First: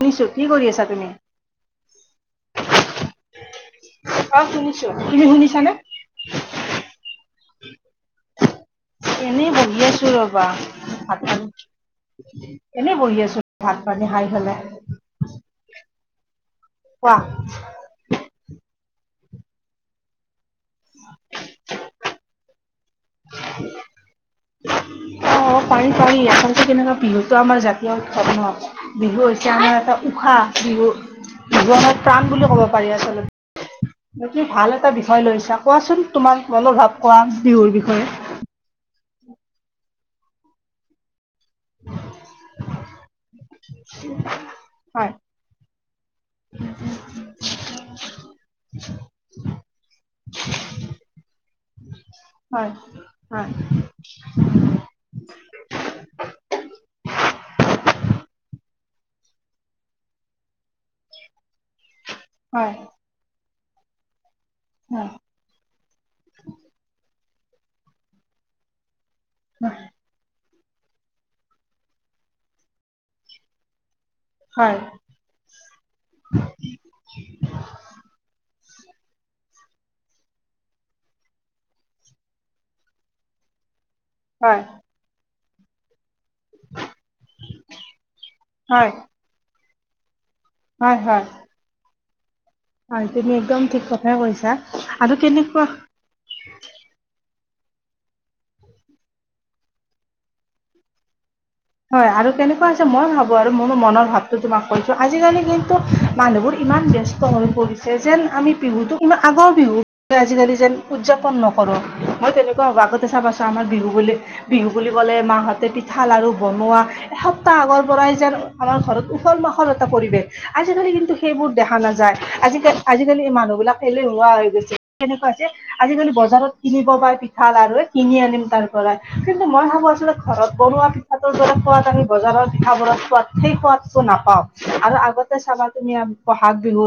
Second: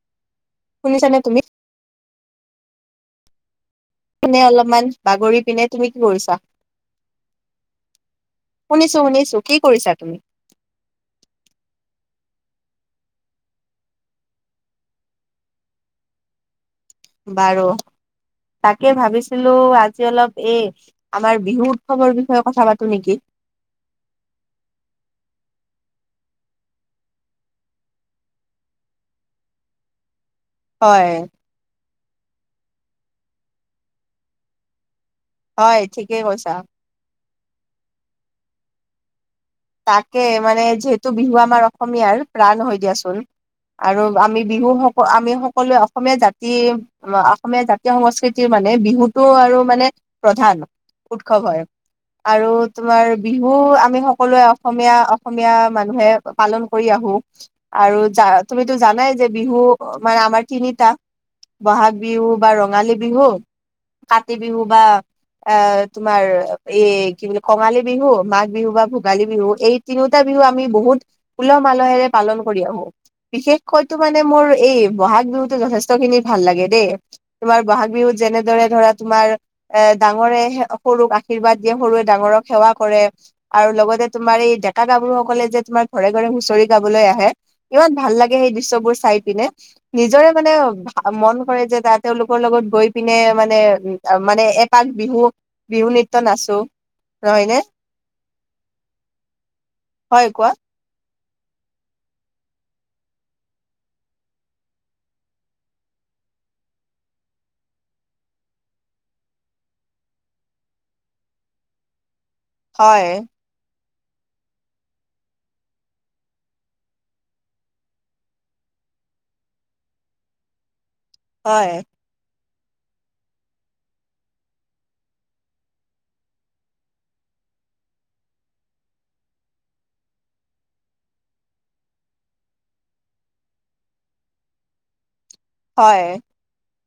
শুনিছো, কি কৰি আছা তুমি? অ এনে অলপমান শুনিছো, তুমি বাগৰি পিনে শুনিছানে? তুমি কি কৰিছা? শুনিছো শুনিছো এনেই কি বহি কৰিছা আছো তুমি? ৰবা, ভাত [inaudible] এনেই বহি আছো ভাত পানী খাই পেলাই। কোৱা। বাৰু তাকে ভাবিছিলো আজি অলপ এ আমাৰ বিহু উৎসৱৰ বিষয়ে কথা পাতো। নেকি? ত আচলতে কেনেকুৱা বিহুটো আমাৰ জাতীয় উৎসৱ ন বিহু হৈছে আমাৰ এটা উশাহ। বিহু হয় বিহু আমাৰ প্ৰাণ বুলি ক'ব পাৰি আচলতে কি ভাল এটা ভয় লৈছা হয় কোৱাচোন ঠিকেই তোমাক কৈছা। অলপ ভাৱ কোৱা বিহুৰ বিষয়ে? [inaudible] তাকে মানে যিহেতু বিহু আমাৰ অসমীয়াৰ প্ৰাণ হয় দিয়াচোন। আৰু আমি বিহু সক হয়। আমি সকলোৱে অসমীয়া জাতি অসমীয়া জাতীয় সংস্কৃতিৰ মান মানে বিহুতটো আৰু মানে প্ৰধান উৎসৱ হয় আৰু হয় তোমাৰ হয় বিহু আমি সকলোৱে অসমীয়া অসমীয়া মানুহে পালন কৰি আহো, আৰু য তুমিতো জানাই যে বিহু মানে আমাৰ তিনিটা ব'হাগ বিহু বা হয় ৰঙালী বিহু কাতি বিহু বা হয় অ তোমাৰ এই কি বুলি কঙালী বিহু মাঘ বিহু বা ভো ভোগালী বিহু এই হয় তিনিওটা বিহু আমি বহুত উলহ মালহেৰে পালন কৰি আহো, বিশেষকৈ ইটো মানে মোৰ এই হয় ব'হাগ বিহুতো যথেষ্ট খিনি ভাল লাগে দেই তোমাৰ ব'হাগ বিহুত যেনে দৰে ধৰা তোমাৰ এ ডাঙৰে সৰুক আশীৰ্বাদ দিয়ে সৰুৱে ডাঙৰক সেৱা কৰে। আৰু লগতে তোমাৰ এই হয় ডেকা গাভৰুসকলে যে তোমাৰ ঘৰে হুচৰি গাবলৈ আহে ইমান ভাল লাগে সেই হয় দৃশ্যবোৰ চাই পিনে নিজৰে মানে হয় ভ হয় মন কৰে যে ত তেওঁলোক, লগত গৈ হয় পিনে তুমি মানে একদম ঠিক কথাই মানে কৈছা এপাক আৰু বিহু কেনেকুৱা বিহু নিত্য নাচো হয়নে, হয় কোৱা? হয় আৰু কেনেকুৱা আছে মই ভাবো আৰু মোৰ মনৰ ভাৱটো তোমাক কৈছোঁ আজিকালি কিন্তু মানুহবোৰ, ইমান ব্যস্ত হৈ পৰিছে যেন আমি বিহুটো কোনো আগৰ বিহু আজিকালি যেন উদযাপন নকৰো। মই তেনেকুৱা ভাবোঁ, হয় আগতে চাবাচোন আমাৰ বিহু বুলি বিহু বুলি ক'লে মাহঁতে পিঠা লাডু বনোৱা এসপ্তাহ আগৰ পৰাই যেন আমাৰ ঘৰত উখল মাখল এটা পৰিৱেশ। আজিকালি কিন্তু সেইবোৰ দেখা হয় নাযায়, আজি আজিকালি এই মানুহ বিলাক এলেহুৱা হৈ গৈছে, সেনেুকুৱা আছে আজিকালি বজাৰত কিনিব পাই পিঠা লা, ডু কিনি আনিম তাৰ পৰাই, কিন্তু মই ভাবো আছিলো ঘৰত বনোৱা পিঠাটোৰ দৰে সোৱাদ আমি বজাৰৰ পিঠা বোৰৰ সোৱাদ সেই সোৱাদটো নাপাওঁ, আৰু আগতে চাবা তুমি হয় ব'হাগ বিহু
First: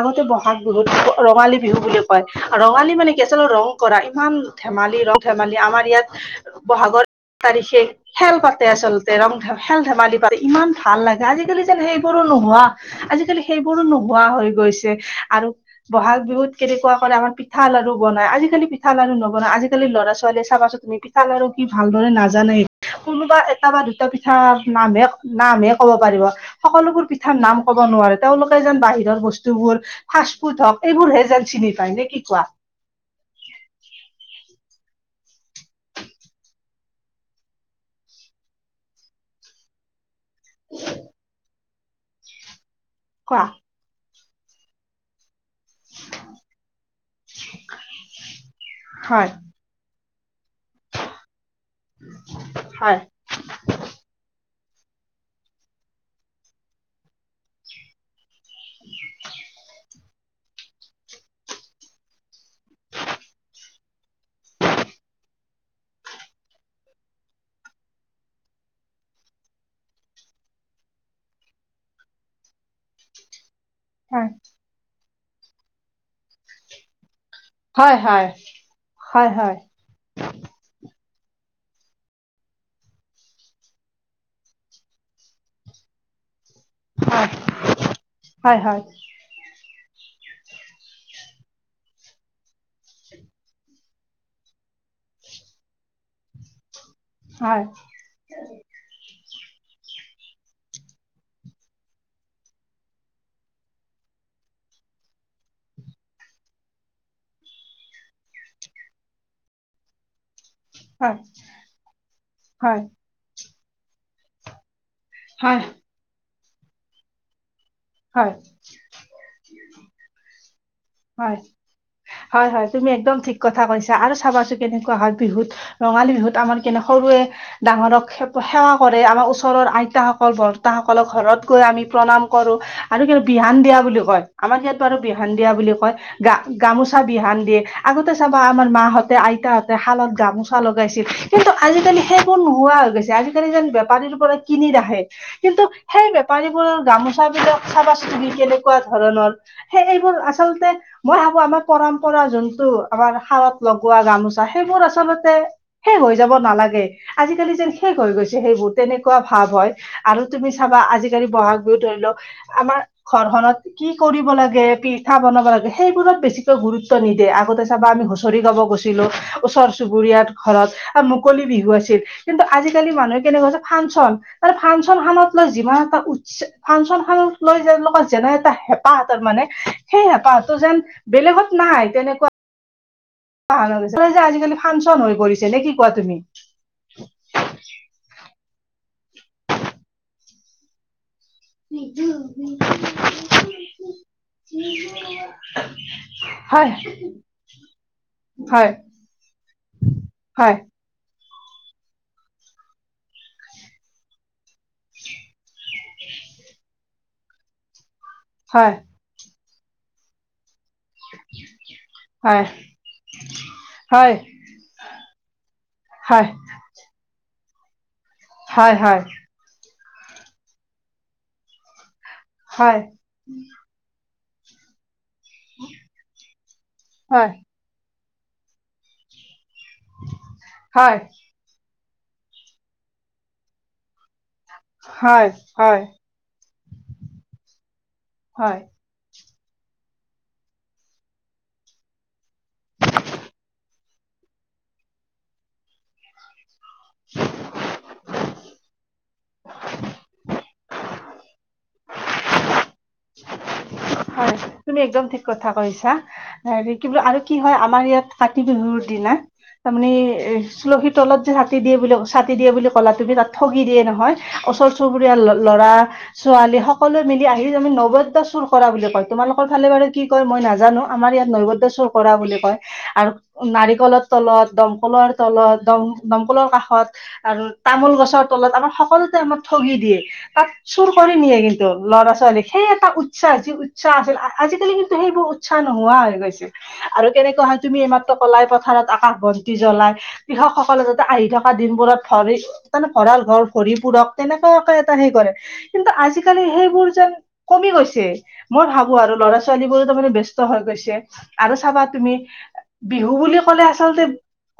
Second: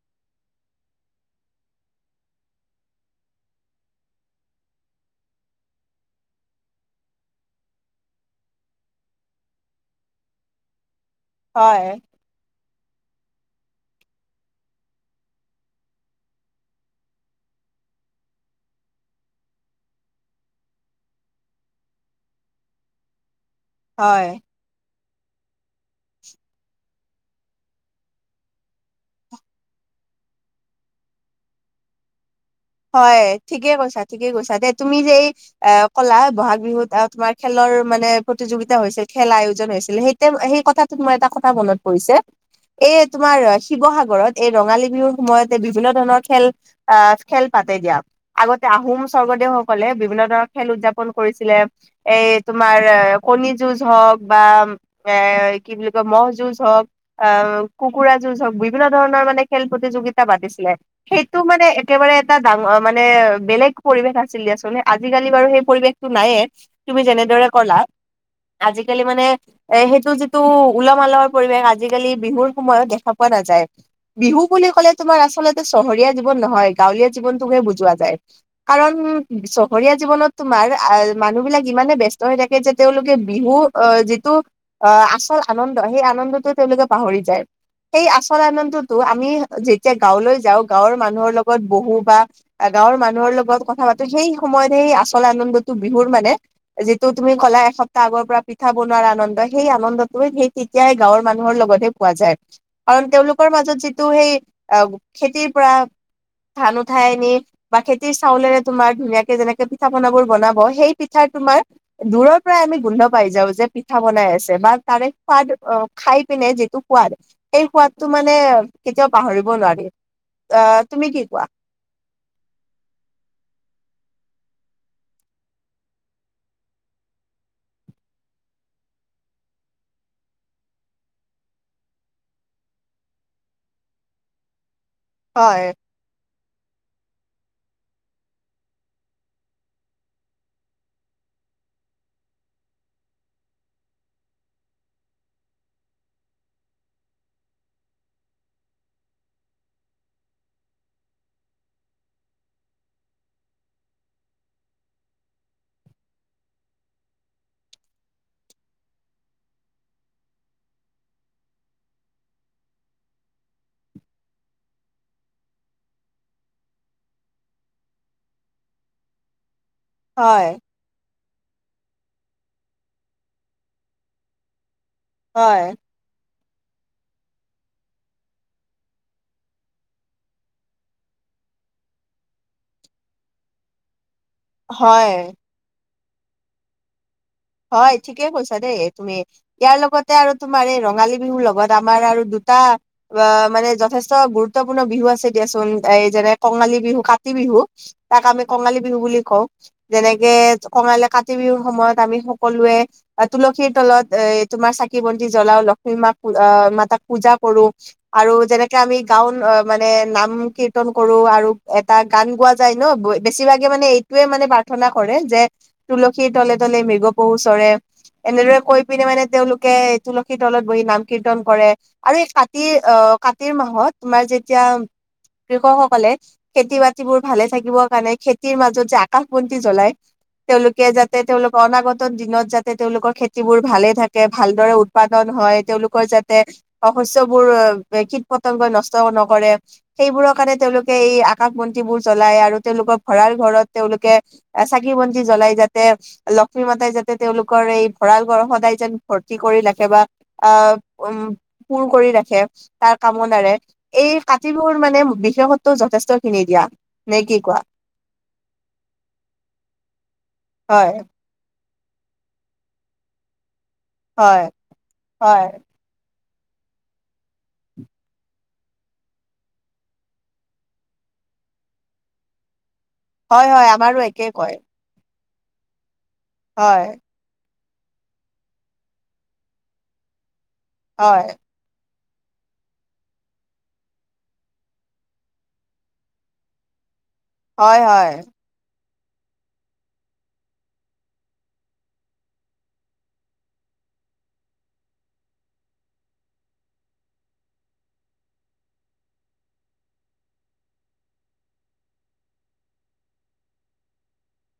আগতে ব'হাগ বিহুত ৰঙালী বিহু বুলি কয়, ৰঙালী মানে কি আচল ৰং কৰা ইমান ধেমালি ৰং ধেমালি আমাৰ ইয়াত বহাগৰ তাৰিখে খেল পাত তে আচলতে ৰং ধেমা--খেল ধেমালি পাতে ইমান ভাল লাগে আজিকালি যেন হয় সেইবোৰো নোহোৱা আজিকালি সেইবোৰো নোহোৱা হৈ গৈছে আৰু ব'হাগ বিহুত কেনেকুৱা কৰে আমাৰ পিঠা লাৰু বনাই আজিকালি পিঠা লাৰু নবনাই আজিকালি লৰা -ছোৱালীয়ে চাবাচোন তুমি পিঠা লাৰু কি ভালদৰে নাজানেই কোনোবা এটা বা দুটা হয় পিঠা নামহে নামহে ক'ব পাৰিব সকলোবোৰ পিঠাৰ নাম ক'ব নোৱাৰে তেওঁলোকে যেন বাহিৰৰ বস্তুবোৰ--হা ফাষ্ট ফুড হওঁক এইবোৰ হে যেন চিনি পায়, নে কি কোৱা? হয় ঠিকে কৈছা ঠিকে কৈছা দে তুমি যে অ কলা ব'হাগ বিহুত আহ তোমাৰ খেলৰ মানে প্ৰতিযোগিতা হৈছিল খেল আয়োজন হৈছিলে সেই তে সেই কথাটোত মই এটা কথা মনত পৰিছে এই তোমাৰ কোৱা শিৱসাগৰত এই ৰঙালী বিহুৰ সময়তে বিভিন্ন ধৰণৰ খেল, আহ খেল পাতে দিয়া আগতে আহোম হয় স্বৰ্গদেউসকলে বিভিন্ন, ধৰণৰ খেল উদযাপন কৰিছিলে এই তোমাৰ হয় কণী যুজ হওঁক বা, এ কি বুলি কয় ম'হ যুজ হওঁক অ কুকুৰা, বিভিন্ন ধৰণৰ মানে খেল প্ৰতিযোগিতা পাতিছিলে সেইটো মানে একেবাৰে এটা ডাঙৰ মানে বেলেগ পৰিৱেশ আছিল দিয়াচোন আজিকালি বাৰু সেই পৰিৱেশটো নাইয়ে, তুমি যেনেদৰে ক'লা, আজিকালি মানে এ সেইটো যিটো উলহ মালহৰ পৰিৱেশ আজিকালি বিহুৰ সময়ত দেখা পোৱা নাযায়। হয় বিহু বুলি ক'লে তোমাৰ আচলতে চহৰীয়া জীৱন নহয় গাঁৱলীয়া, জীৱনটো হে বুজোৱা হয় যায়, হয় কাৰণ হয় হয় চহৰীয়া জীৱনত তোমাৰ আৰ মানুহ বিলাক ইমানে ব্যস্ত হৈ থাকে যে তেওঁলোকে বিহু অহ যিটো অ আচল আনন্দ সেই আনন্দটোত তেওঁলোকে পাহৰি যায় সেই আচল আনন্দতো আমি যেতিয়া গাঁৱলৈ যাওঁ গাঁৱৰ মানুহৰ লগত, লগত বহো বা গাঁৱৰ মানুহৰ লগত কথা পাতো সেই সময়ত সেই আচল আনন্দটো বিহুৰ মানে, যিটো তুমি ক'লা এসপ্তাহ আগৰ পৰা পিঠা বনোৱাৰ আনন্দ, সেই আনন্দটোৱে সেই তেতিয়াই গাঁৱৰ মানুহৰ লগতহে পোৱা যায়, কাৰণ তেওঁলোকৰ মাজত যিটো সেই আহ খেতিৰ পৰা ধান উঠাই আনি বা খেতিৰ চাউলেৰে তোমাৰ ধুনীয়াকে যেনেকে পিঠা পনা বোৰ বনাব সেই পিঠা তোমাৰ দূৰৰ পৰাই আমি গোন্ধ পাই যাওঁ যে পিঠা বনাই আছে বা তাৰে সোৱাদ অ খাই পিনে যিটো সোৱাদ এই সোৱাদটো মানে কেতিয়াও পাহৰিব নোৱাৰি আ তুমি কি? কোৱা? হয় হয় তুমি একদম ঠিক কথা কৈছা। আৰু চাবাচো কেনেকুৱা হয় বিহুত ৰঙালী বিহুত আমাৰ কেনে সৰুৱে ডাঙৰক সেৱা কৰে। আমাৰ ওচৰৰ আইতাসকল বৰ্তাসকলক ঘৰত গৈ আমি প্ৰণাম কৰো। আৰু কি বিহান দিয়া বুলি কয় আমাক ইয়াত বাৰু বিহান দিয়া হয় বুলি কয় গা গামোচাত বিহান দিয়ে আগতে চাবা আমাৰ মাহঁতে আইতাহঁতে শালত গামোচা লগাইছিল কিন্তু, আজিকালি সেইবোৰ নোহোৱা হৈ গৈছে আজিকালি যেন বেপাৰীৰ পৰা কিনি ৰাখে কিন্তু, সেই বেপাৰীবোৰৰ গামোচা তাভিত চাবা চুন কেনেকুৱা ধৰণৰ সেই এইবোৰ আচলতে মই ভাবো আমাৰ পৰম্পৰা। যোনটো আমাৰ হালত লগোৱা গামোচা সেইবোৰ আচলতে শেষ হৈ যাব নালাগে। আজিকালি যেন শেষ হৈ গৈছে সেইবোৰ তেনেকুৱা ভাৱ হয় আৰু তুমি চাবা আজিকালি বহাগ বিহু ধৰি লওক আমাৰ ঘৰখননত কি কৰিব লাগে পিঠা বনাব লাগে সেইবোৰত বেছিকৈ গুৰুত্ব নিদিয়ে। দে আগতে চাবা আমি হুচৰি গাব গৈছিলো ওচৰ চু চুবুৰীয়াত হয় ঘৰত মুকলি বিহু আছিল কিন্তু আজি কালি মানুহে কেনে কৈছো ফানচন মানে ফানচন হানত মানে হয় যিমান এটা উৎচে ফানচন লৈ তেলোকৰ যেনে এটা হেঁপাহ আছে মানে সেই হেঁপাহতটো যেন বেলেগত নাই তেন নেকুৱা। যে আজিকালি ফানচন হৈ হয়। পৰিছে নে কি কোৱা তুমি? হয় ঠিকে কৈছা দেই তুমি ইয়াৰ লগতে আৰু তোমাৰ এই ৰঙালী বিহুৰ লগত আমাৰ আৰু দুটা অ মানে যথেষ্ট গুৰুত্বপূৰ্ণ বিহু আছে দিয়াচোন এই হয় কঙালী বিহু কাতি বিহু তাক আমি হয় কঙালী বিহু বুলি কঁও যেনেকে হয় কঙালী কা টি বিহুৰ সময়ত আমি সক সকলোৱে তুলসীৰ তলত এ তোমাৰ চাকি বন্তি জ্বলাও লক্ষ্মী মাক অ মাতাক পূজা কৰো আৰু হয় যেনেকে আমি গাওন অ মানে নাম কিৰ তন কৰো আৰু এটা গান গোৱা যায় ন বেছিভাগে মানে হয় এইটোয়ে মানে প্ৰাৰ্থনা কৰে যে, হয় হয় তুলসীৰ তলে তলে মিগ পহু চৰে এনেদৰে হয় কৈ পিনে মানে তেওঁলোকে তুলসীৰ তলত বহি নাম কীৰ্তন কৰে। আৰু এই কাতিৰ হয় অ কাতিৰ মাহত তোমাৰ যেতিয়া কৃষক সকলে খেতি বাতিবোৰ হয় ভালে থাকিবৰ কাৰণে খেতিৰ মাজত যে আকাশ বন্তি জ্বলাই তেওঁলোকে হয় যাতে তেওঁলোকৰ অনাগত দিনত যাতে তেওঁলোকৰ খেতিবোৰ ভালে থাকে, ভালদৰে উৎপাদন হয়, তেওঁলোকৰ যাতে শশশ্যবোৰ কীট হয় পতংগই নষ্ট নক কৰে সেইবোৰৰ কাৰণে তেওঁলোকে এই আকাশ বন্তিবোৰ জ্বলাই আৰু তেওঁলোকৰ ভৰাৰ ঘৰত তেওঁলোকে চাকি বন্তি জ্বলাই যাতে ল সদায় যাতে তেওঁলোকৰ এই ভঁৰাল গ় সদায় যেন ভৰ্তি কৰি ৰাখে বা আহ উম! পুৰ কৰি ৰাখে তাৰ কামনাৰে এই হয় কাতি তুমি বিহুৰ মানে একদম ঠিক কথা বিশেষত্বো কৈছা যথেষ্ট খিনি দিয়া কি বোলো নে আৰু কি হয় কোৱা আমাৰ ইয়াত কাতি বিহুৰ দিনা তাৰমানে এ তুলহী হয় তলত যে চাতি দিয়ে বুলি কলা তুমি তাত ঠগি দিয়ে নহয় হয় ওচৰ চুবুৰীয়া হয় ল'ৰা ছোৱালী সকলোৱে মিলি আহি আমি নৱদ্য চুৰ কৰা বুলি কয়। তোমালোকৰ ফালে বাৰু কি কয় মই নাজানো আমাৰ ইয়া নৈবদ্য চুৰ কৰা বুলি কয় আৰু হয় হয় আমাৰো নাৰিকলৰ একে তলত কয় দমকলৰ তলত দম দমকলৰ হয় কাষত আৰু তামোল গছৰ তলত আমাৰ সকলোতে আমাৰ ঠগি দিয়ে। তাত চুৰ কৰি হয় নিয়ে কিন্তু ল'ৰা ছোৱালী সেই এটা উৎসাহ যি উচসাহ আছিল আজিকালি কিন্তু সেইবোৰ উৎসাহ নোহোৱা হৈ গৈছিল। আৰু কেনেকুৱা হয় তুমি এইমাত্ৰ কলাই পথাৰত। আকাশ বন্তি জ্বলাই কৃষকসকলে যাতে আহি থকা দিনবোৰত ভৰি তে ভঁৰাল ঘৰ ভৰি পৰে। পূৰক তেনেকুৱাকে এটা সেই কৰে। কিন্তু আজিকালি সেইবোৰ যেন কমি গৈছে মই ভাবো আৰু ল'ৰা ছোৱালী বোৰো তাৰ মানে ব্যস্ত হৈ গৈছে। আৰু চাবা তুমি বিহু বুলি ক'লে আচলতে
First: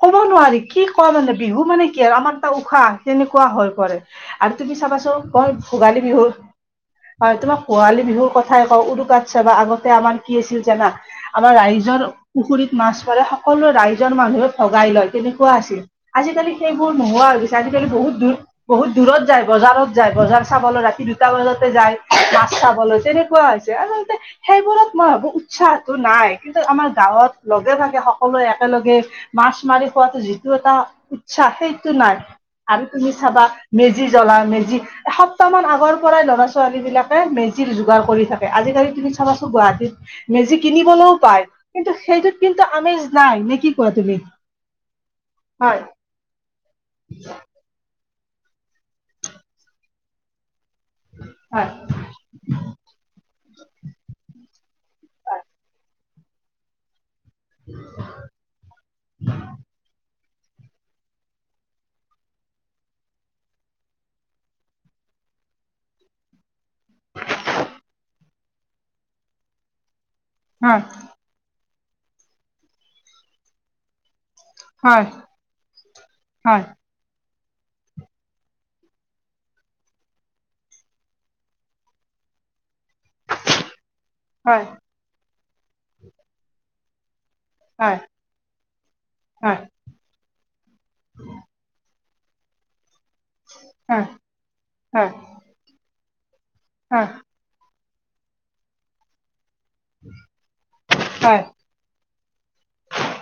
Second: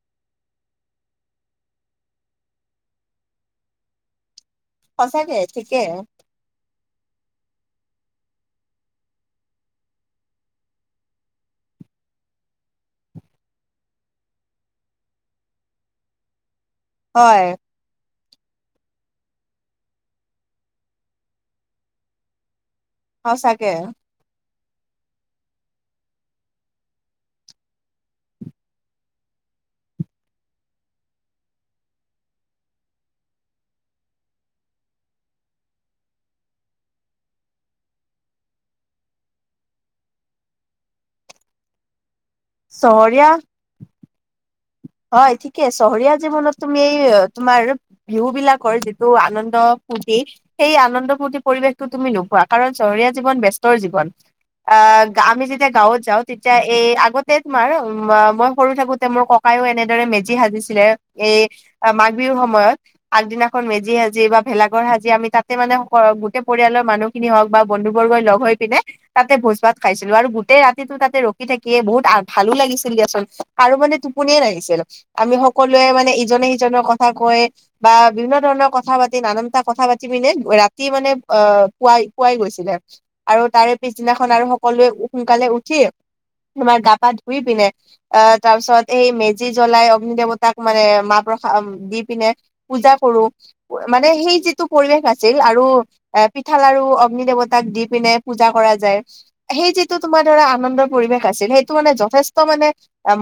ক'ব নোৱাৰি কি কও মানে বিহু মানে কি আৰু আমাৰ এটা উশাহ তেনেকুৱা হৈ পৰে। আৰু তুমি চাবাচোন সঁচাকে কন ঠিকে ভোগালী বিহুৰ হয়, তোমাক পোৱালী বিহুৰ কথাই কওঁ উৰুকাত চাবা আগতে আমাৰ কি আছিল জানা আমাৰ ৰাইজ ৰৰ পুখুৰীত মাছ পাৰে সকলোৱে ৰাইজৰ মাজত ভগাই লয় তেনেকুৱা আছিল। আজিকালি! সেইবোৰ নোহোৱা হৈ হয় গৈছে, আজিকালি বহুত দূৰ বহুত দূৰত যায় বজাৰত যায় বজাৰ। চাবলৈ ৰাতি দুটা বজাতে যায় মাছ চাবলৈ, তেনেকুৱা সঁচাকে হৈছে আচলতে। সেইবোৰত মই ভাবো উৎসাহটো নাই, কিন্তু আমাৰ গাঁৱত লগে-ভাগে সকলোৱে একেলগে। মাছ মাৰি খোৱাটো যিটো এটা উৎসাহ সেইটো নাই, আৰু তুমি চাবা মেজি জ্বলা। মেজি। এসপ্তাহমান আগৰ পৰাই ল'ৰা ছোৱালীবিলাকে মেজিৰ যোগাৰ কৰি থাকে, আজিকালি তুমি চাবাচোঁ গুৱাহাটীত মেজি কিনিবলৈও পায়, কিন্তু সেইটোত কিন্তু আমেজ চহৰীয়া নাই নে কি কোৱা তুমি? হয় ঠিকে চহৰীয়া জীৱনত তুমি এই তোমাৰ বিহু বিলাকৰ যিটো আনন্দ ফূৰ্তি সেই আনন্দ ফূৰ্তি হয় পৰিবেশ টো তুমি নোপোৱা, কাৰণ চহৰীয়া জীৱন বেস্ত ৰ জীৱন, আহ আমি যেতিয়া গাঁৱত যাওঁ তেতিয়া এই আগত তোমাৰ মই সৰু থাকোতে মোৰ ক এনেদৰে মেজি সাজিছিলে, এই মাঘ বিহুৰ সময়ত আগদিনাখন মেজি সাজি বা ভেলাঘৰ আজি আমি তাতে মানে গোটেই পৰিয়ালৰ মানুহ খিনি হওক বা বন্ধু বৰ্গই লগ হৈ পিনে, তাতে ভোজ ভাত খাইছো। আৰু গোটেই হয় ৰাতিটো তাতে ৰখি থাকিয়ে বহুত ভালো লাগিছিল দিয়াচোন, আৰু মানে তুপনিয়ে নাহিছিল। হয় আমি সকলোৱে মানে ইজনে হয় সিজনৰ কথা কয় বা বিভিন্ন ধৰণৰ কথা পাতি নানানটা কথা পাতি পিনে ৰাতি মানে অ পুৱাই পোৱাই গৈছিলে। আৰু তাৰে পিছদিনাখন আৰু হয় সকলোৱে সোনকালে উঠি তোমাৰ গা পা ধুই পিনে হয় অ তাৰ পিছত এই মেজি হয় জ্বলাই অগ্নি দেৱতাক মানে মাহ প্ৰসাদ দি পিনে পূজা কৰো, হয় মানে সেই যিটো পৰিৱেশ হয় আছিল আৰু এ পিঠা, লৰু হয় হয় অগ্নি দেৱতাক দি পিনে পূজা কৰা যায়। সেই যিটো তোমাৰ ধৰা আনন্দৰ পৰিৱেশ হয় আছিল, সেইটো মানে যথেষ্ট মানে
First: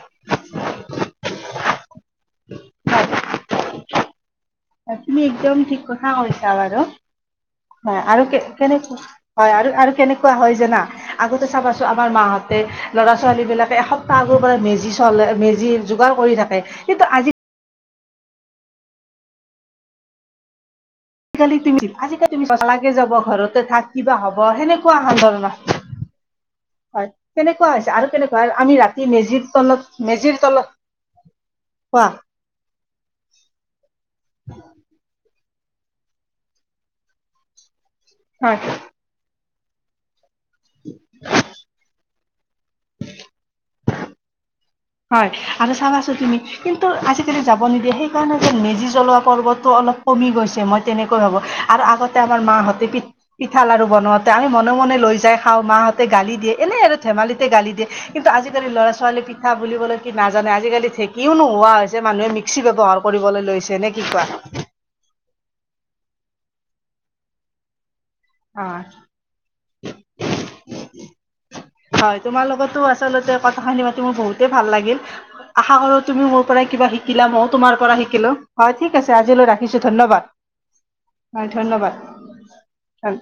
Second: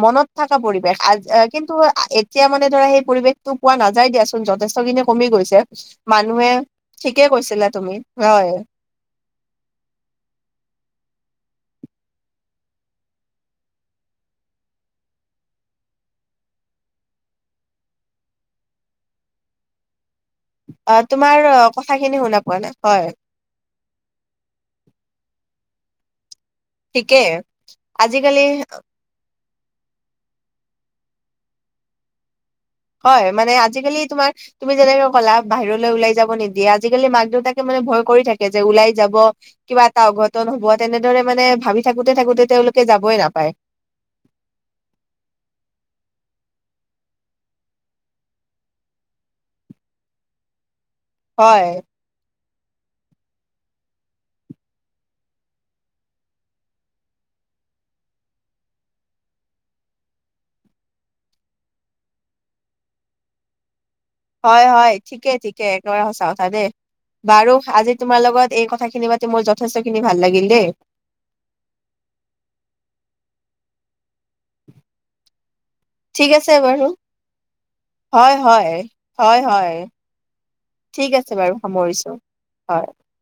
মনত থকা পৰিৱেশ আ কিন্তু এতিয়া মানে ধৰা সেই পৰিৱেশ টো পোৱা নাযায় দিয়া চ। যথেষ্টখিনি তুমি কমি একদম গৈছে, ঠিক কথা কৈছা মানুহে বাৰু ঠিকে কৈছিলা তুমি আৰু কে হয় কেনেকুৱা হয় আৰু আৰু কেনেকুৱা হয় জানা, আগতে। খা পাছোঁ আমাৰ মাহঁতে ল'ৰা-ছোৱালী বিলাকে এসপ্তাহ আগৰ পৰা মেজি চলে মেজি যোগাৰ কৰি থাকে। কিন্তু আজি। অ তোমাৰ আজিকালি অ তুমি কথাখিনি আজিকালি শুনা তুমি পোৱা সচাকে নাই নালাগে হয় যাব ঘৰতে থাক কিবা হ'ব সেনেকুৱা স ধৰণৰ। হয় ঠিকেই কেনেকুৱা হৈছে, আৰু আজিকালি কেনেকুৱা আৰু আমি ৰাতি মেজিত। তলত মেজিৰ তলত, কোৱা। হয় মানে আজিকালি তোমাৰ তুমি যেনেকে ক'লা-। বাহিৰলৈ ওলাই যাব নিদিয়ে, আজিকালি মাক দেউতাকে মানে ভয় কৰি থাকে, যে হয় ওলাই যাব কিবা এটা অঘট। তন হ'ব তেনেদৰে মানে ভাবি থাকোতে থাকোতে তেওঁলোকে যাবই নাপায়। হয়, আৰু চাবাছো তুমি কিন্তু আজিকালি যাব নিদিয়ে সেইকাৰণে যে মেজি জ্বলোৱা পৰ্ব টো। অলপ কমি গৈছে মই তেনেকৈ ভাবো, হয় আৰু আগতে। মাহঁতে পি পিঠা লাৰু বনওঁতে আমি মনে মনে লৈ যাই খাওঁ, মাহঁতে গালি দিয়ে এনে আৰু ধেমালি। গালি দিয়ে, কিন্তু আজিকালি ল'ৰা-ছোৱালী। ঠা বুলিবলৈ কি নাজানে আজিকালি ঢেকিও নোহোৱা হৈছে মানুহে মিক্সি ব্যৱহাৰ কৰিবলৈ লৈছে, নে। কি কোৱা হয় হয় ঠিকে ঠিকে একেবাৰে সচা কথা দেই, বাৰু আজি। তোমাৰ লগত অ এই কথাখিনি পাতি মোৰ যথেষ্ট খিনি ভাল লাগিল দেই। হয়, তোমাৰ লগতো আচলতে কথা খিনি পাতি মোৰ বহুতেই ভাল লাগিল। আশা কৰো তুমি ঠিক মোৰ আছে পৰাই বাৰু কিবা শিকিলা, ময়ো তোমাৰ পৰা শিকিলো, হয় ঠিক আছে হয় আজিলৈ হয় ৰাখিছো ধন্যবাদ। ঠিক আছে হয় বাৰু সামৰিছো হয় ধন্যবাদ।